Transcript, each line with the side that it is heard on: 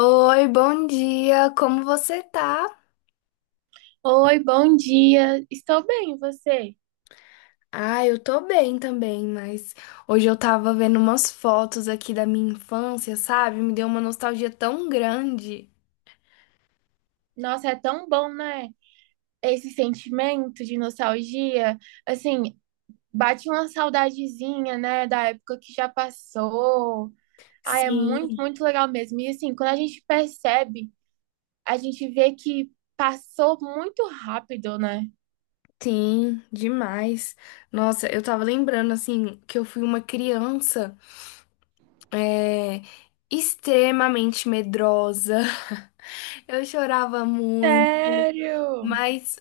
left: Oi, bom dia, como você tá?
right: Oi, bom dia. Estou bem, e você?
left: Ah, eu tô bem também, mas hoje eu tava vendo umas fotos aqui da minha infância, sabe? Me deu uma nostalgia tão grande.
right: Nossa, é tão bom, né? Esse sentimento de nostalgia, assim, bate uma saudadezinha, né, da época que já passou. Ah, é muito,
left: Sim.
right: muito legal mesmo. E assim, quando a gente percebe, a gente vê que passou muito rápido, né?
left: Sim, demais. Nossa, eu tava lembrando, assim, que eu fui uma criança, é, extremamente medrosa. Eu chorava muito.
right: Sério?
left: Mas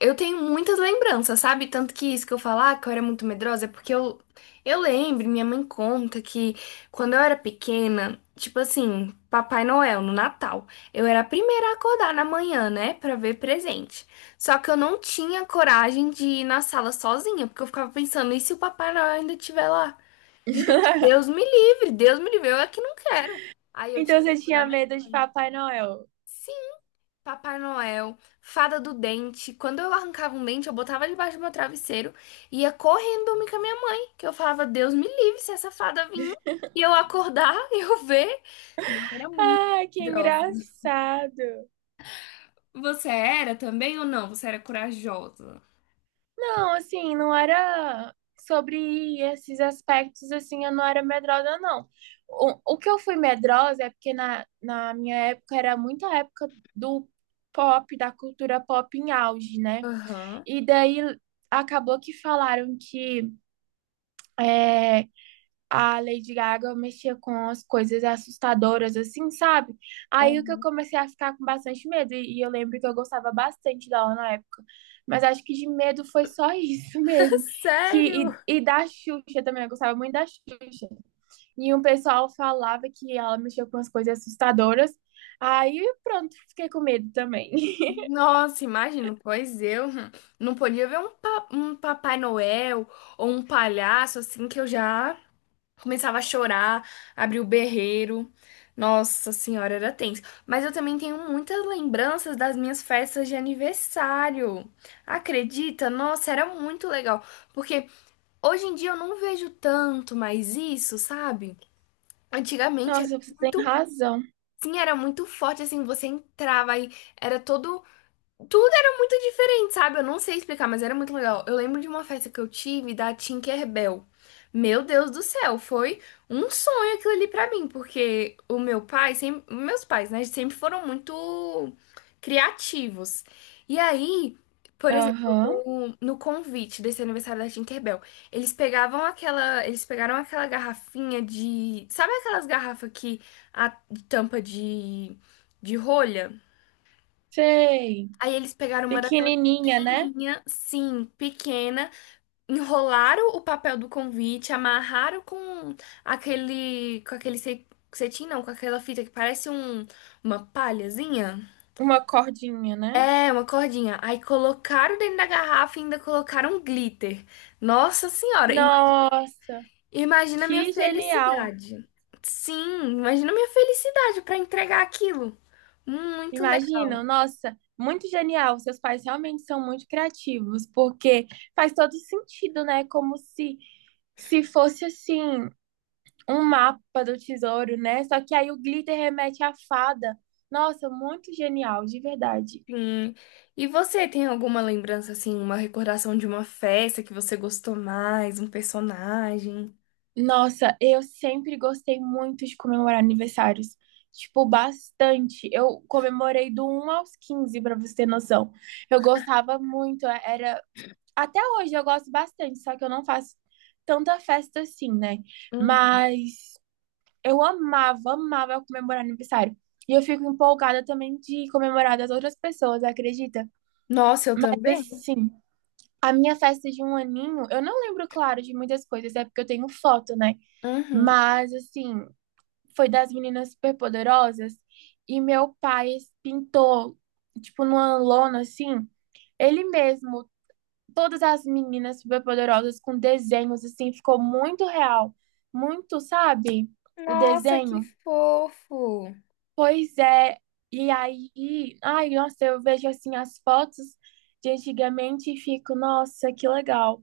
left: eu tenho muitas lembranças, sabe? Tanto que isso que eu falar que eu era muito medrosa é porque eu lembro, minha mãe conta que quando eu era pequena, tipo assim, Papai Noel no Natal, eu era a primeira a acordar na manhã, né, pra ver presente. Só que eu não tinha coragem de ir na sala sozinha, porque eu ficava pensando, e se o Papai Noel ainda estiver lá? Gente, Deus me livre, eu é que não quero. Aí eu tinha
right: Então
left: que
right: você
left: acordar
right: tinha
left: minha
right: medo de
left: mãe.
right: Papai Noel?
left: Papai Noel, Fada do Dente. Quando eu arrancava um dente, eu botava debaixo do meu travesseiro e ia correndo dormir com a minha mãe, que eu falava, Deus me livre se essa fada vir e eu acordar e eu ver. Eu era muito
right: Ai, que
left: medrosa.
right: engraçado.
left: Você era também ou não? Você era corajosa?
right: Não, assim, não era sobre esses aspectos, assim, eu não era medrosa, não. O que eu fui medrosa é porque na minha época era muita época do pop, da cultura pop em auge, né?
left: Aham.
right: E daí acabou que falaram que é, a Lady Gaga mexia com as coisas assustadoras, assim, sabe? Aí o que eu
left: Uhum.
right: comecei a ficar com bastante medo, e eu lembro que eu gostava bastante dela na época. Mas acho que de medo foi só isso mesmo.
left: Sério?
right: Que, e da Xuxa também, eu gostava muito da Xuxa. E um pessoal falava que ela mexia com as coisas assustadoras. Aí pronto, fiquei com medo também.
left: Nossa, imagino, pois eu não podia ver um, um Papai Noel ou um palhaço assim que eu já começava a chorar, abria o berreiro. Nossa senhora, era tenso. Mas eu também tenho muitas lembranças das minhas festas de aniversário. Acredita? Nossa, era muito legal. Porque hoje em dia eu não vejo tanto mais isso, sabe? Antigamente era
right: Nossa, você tem
left: muito.
right: razão.
left: Sim, era muito forte, assim, você entrava aí, era todo tudo era muito diferente, sabe? Eu não sei explicar, mas era muito legal. Eu lembro de uma festa que eu tive da Tinkerbell. Meu Deus do céu, foi um sonho aquilo ali pra mim, porque o meu pai, sempre, meus pais, né, sempre foram muito criativos. E aí, por exemplo,
right: Aham,
left: no convite desse aniversário da Tinkerbell, eles pegaram aquela garrafinha de, sabe aquelas garrafas que a tampa de rolha?
right: sei.
left: Aí eles pegaram uma daquelas
right: Pequenininha, né?
left: minha, sim, pequena. Enrolaram o papel do convite, amarraram com aquele cetim, não, com aquela fita que parece um, uma palhazinha.
right: Uma cordinha, né?
left: É, uma cordinha. Aí colocaram dentro da garrafa e ainda colocaram um glitter. Nossa Senhora,
right: Nossa,
left: imagina a minha
right: que genial!
left: felicidade. Sim, imagina a minha felicidade para entregar aquilo. Muito legal.
right: Imagina, nossa, muito genial. Seus pais realmente são muito criativos, porque faz todo sentido, né? Como se se fosse assim um mapa do tesouro, né? Só que aí o glitter remete à fada. Nossa, muito genial, de verdade.
left: Sim. E você tem alguma lembrança, assim, uma recordação de uma festa que você gostou mais, um personagem?
right: Nossa, eu sempre gostei muito de comemorar aniversários. Tipo, bastante. Eu comemorei do um aos 15, pra você ter noção. Eu gostava muito, era. Até hoje eu gosto bastante, só que eu não faço tanta festa assim, né?
left: Hum.
right: Mas eu amava, amava comemorar aniversário. E eu fico empolgada também de comemorar das outras pessoas, acredita?
left: Nossa, eu
right: Mas
left: também?
right: assim, a minha festa de um aninho, eu não lembro, claro, de muitas coisas, é porque eu tenho foto, né?
left: Uhum.
right: Mas assim, foi das meninas superpoderosas e meu pai pintou, tipo, numa lona assim, ele mesmo todas as meninas superpoderosas com desenhos, assim, ficou muito real. Muito, sabe? O
left: Nossa, que
right: desenho.
left: fofo!
right: Pois é. E aí, ai, nossa, eu vejo assim as fotos de antigamente e fico, nossa, que legal.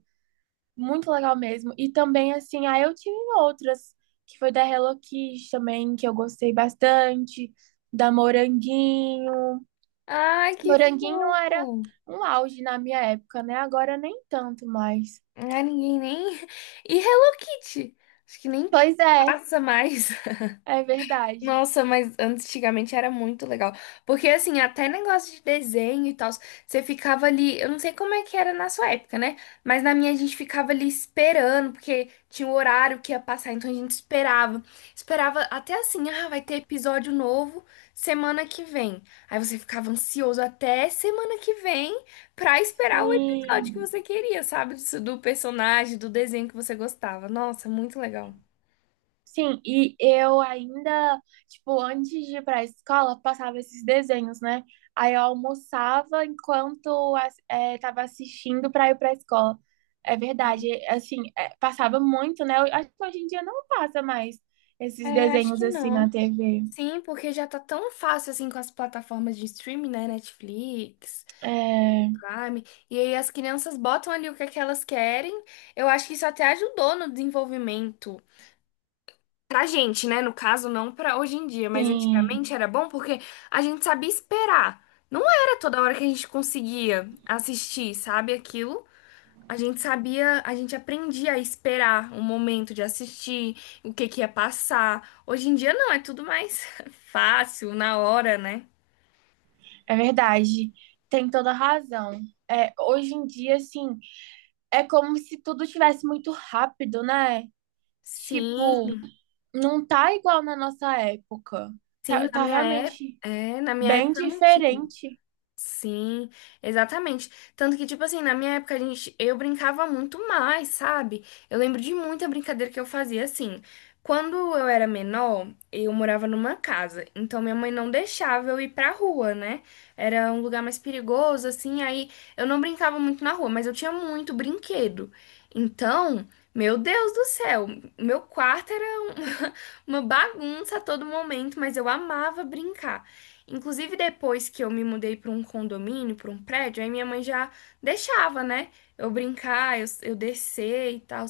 right: Muito legal mesmo. E também, assim, aí eu tive outras, que foi da Hello Kitty também, que eu gostei bastante, da Moranguinho.
left: Ai, que
right: Moranguinho era
left: fofo!
right: um auge na minha época, né? Agora nem tanto mais.
left: Ai, ninguém nem. E Hello Kitty? Acho que nem
right: Pois é.
left: passa mais.
right: É verdade.
left: Nossa, mas antigamente era muito legal. Porque, assim, até negócio de desenho e tal, você ficava ali. Eu não sei como é que era na sua época, né? Mas na minha a gente ficava ali esperando, porque tinha o horário que ia passar, então a gente esperava. Esperava até assim, ah, vai ter episódio novo semana que vem. Aí você ficava ansioso até semana que vem pra esperar o episódio que
right: Sim.
left: você queria, sabe? Do personagem, do desenho que você gostava. Nossa, muito legal.
right: Sim, e eu ainda, tipo, antes de ir pra escola, passava esses desenhos, né? Aí eu almoçava enquanto tava assistindo pra ir pra escola. É verdade, assim, passava muito, né? Eu acho que hoje em dia não passa mais esses
left: É, acho
right: desenhos
left: que
right: assim na
left: não.
right: TV.
left: Sim, porque já tá tão fácil assim com as plataformas de streaming, né? Netflix,
right: É,
left: Prime. E aí as crianças botam ali o que é que elas querem. Eu acho que isso até ajudou no desenvolvimento. Pra gente, né? No caso, não pra hoje em dia, mas
right: sim,
left: antigamente era bom porque a gente sabia esperar. Não era toda hora que a gente conseguia assistir, sabe? Aquilo. A gente sabia, a gente aprendia a esperar o momento de assistir, o que que ia passar. Hoje em dia não, é tudo mais fácil, na hora, né?
right: é verdade. Tem toda razão. É, hoje em dia, assim, é como se tudo tivesse muito rápido, né? Tipo,
left: Sim,
right: não tá igual na nossa época.
left: sim,
right: Tá,
left: na
right: tá
left: minha época,
right: realmente
left: é, na minha
right: bem
left: época não tinha.
right: diferente.
left: Sim, exatamente. Tanto que, tipo assim, na minha época, eu brincava muito mais, sabe? Eu lembro de muita brincadeira que eu fazia assim. Quando eu era menor, eu morava numa casa, então minha mãe não deixava eu ir pra rua, né? Era um lugar mais perigoso, assim, aí eu não brincava muito na rua, mas eu tinha muito brinquedo. Então, meu Deus do céu, meu quarto era uma bagunça a todo momento, mas eu amava brincar. Inclusive, depois que eu me mudei para um condomínio, para um prédio, aí minha mãe já deixava, né? Eu brincar, eu descer e tal.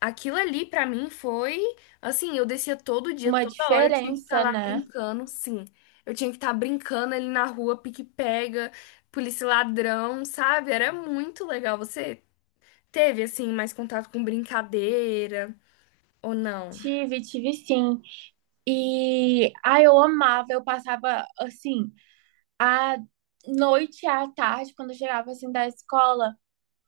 left: Aquilo ali para mim foi assim, eu descia todo dia,
right: Uma
left: toda hora eu tinha que estar
right: diferença,
left: lá
right: né?
left: brincando, sim. Eu tinha que estar brincando ali na rua, pique-pega, polícia e ladrão, sabe? Era muito legal. Você teve assim mais contato com brincadeira ou não?
right: Tive, tive sim. E ai, eu amava, eu passava assim, a noite à tarde, quando eu chegava assim da escola,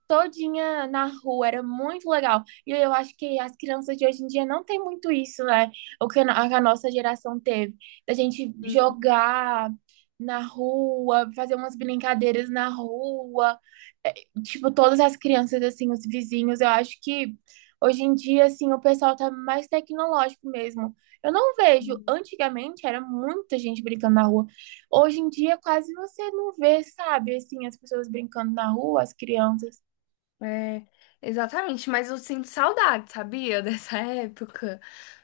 right: todinha na rua, era muito legal. E eu acho que as crianças de hoje em dia não tem muito isso, né? O que a nossa geração teve, da gente jogar na rua, fazer umas brincadeiras na rua, tipo, todas as crianças assim, os vizinhos, eu acho que hoje em dia assim, o pessoal tá mais tecnológico mesmo. Eu não vejo, antigamente era muita gente brincando na rua. Hoje em dia quase você não vê, sabe, assim, as pessoas brincando na rua, as crianças.
left: É, exatamente, mas eu sinto saudade, sabia? Dessa época.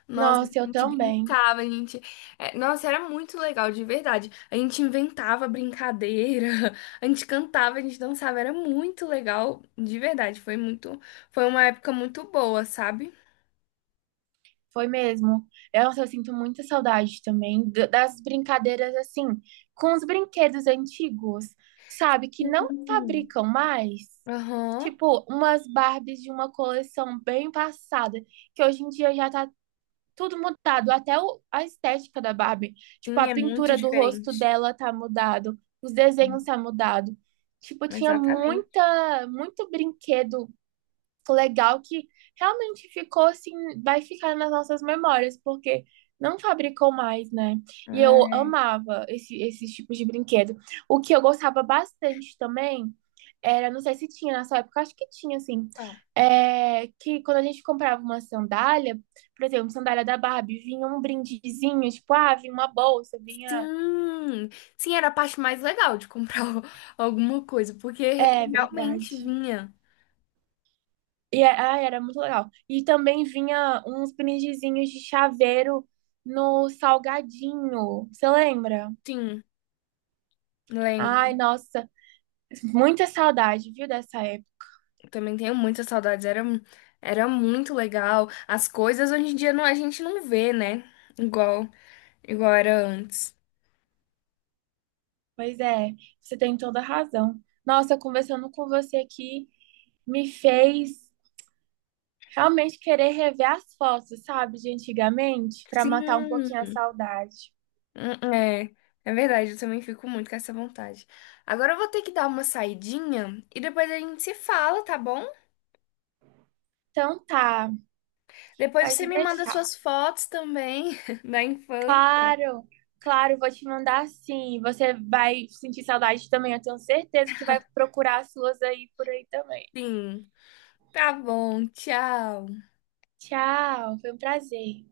left: Nossa, a
right: Nossa, eu
left: gente
right: também.
left: brincava, a gente. É, nossa, era muito legal, de verdade. A gente inventava brincadeira, a gente cantava, a gente dançava, era muito legal, de verdade. Foi muito. Foi uma época muito boa, sabe?
right: Foi mesmo. Eu sinto muita saudade também das brincadeiras assim, com os brinquedos antigos, sabe? Que não
left: Sim.
right: fabricam mais.
left: Aham.
right: Tipo, umas Barbies de uma coleção bem passada, que hoje em dia já tá tudo mudado, até a estética da Barbie. Tipo,
left: Sim,
right: a
left: é muito
right: pintura do rosto
left: diferente.
right: dela tá mudado, os desenhos tá mudado. Tipo, tinha
left: Exatamente.
right: muita, muito brinquedo legal que realmente ficou assim, vai ficar nas nossas memórias, porque não fabricou mais, né? E eu
left: É.
right: amava esse, esses tipos de brinquedo. O que eu gostava bastante também era, não sei se tinha na sua época, acho que tinha, assim,
left: Tá.
right: é, que quando a gente comprava uma sandália, por exemplo, sandália da Barbie, vinha um brindezinho, tipo, ah, vinha uma bolsa, vinha.
left: Sim, sim, era a parte mais legal de comprar alguma coisa, porque
right: É
left: realmente
right: verdade.
left: vinha.
right: E ai, era muito legal. E também vinha uns brindezinhos de chaveiro no salgadinho. Você lembra?
left: Sim,
right: Ai,
left: lembro.
right: nossa, muita saudade, viu, dessa época.
left: Também tenho muitas saudades. Era, era muito legal. As coisas hoje em dia não, a gente não vê, né? Igual, igual era antes.
right: Pois é, você tem toda a razão. Nossa, conversando com você aqui me fez realmente querer rever as fotos, sabe, de antigamente, para
left: Sim,
right: matar um pouquinho a saudade.
left: é, é verdade. Eu também fico muito com essa vontade. Agora eu vou ter que dar uma saidinha e depois a gente se fala, tá bom?
right: Então tá,
left: Depois você
right: pode
left: me manda
right: deixar.
left: suas fotos também da infância.
right: Claro, claro, vou te mandar sim. Você vai sentir saudade também. Eu tenho certeza que vai procurar as suas aí por aí também.
left: Sim. Tá bom, tchau.
right: Tchau, foi um prazer.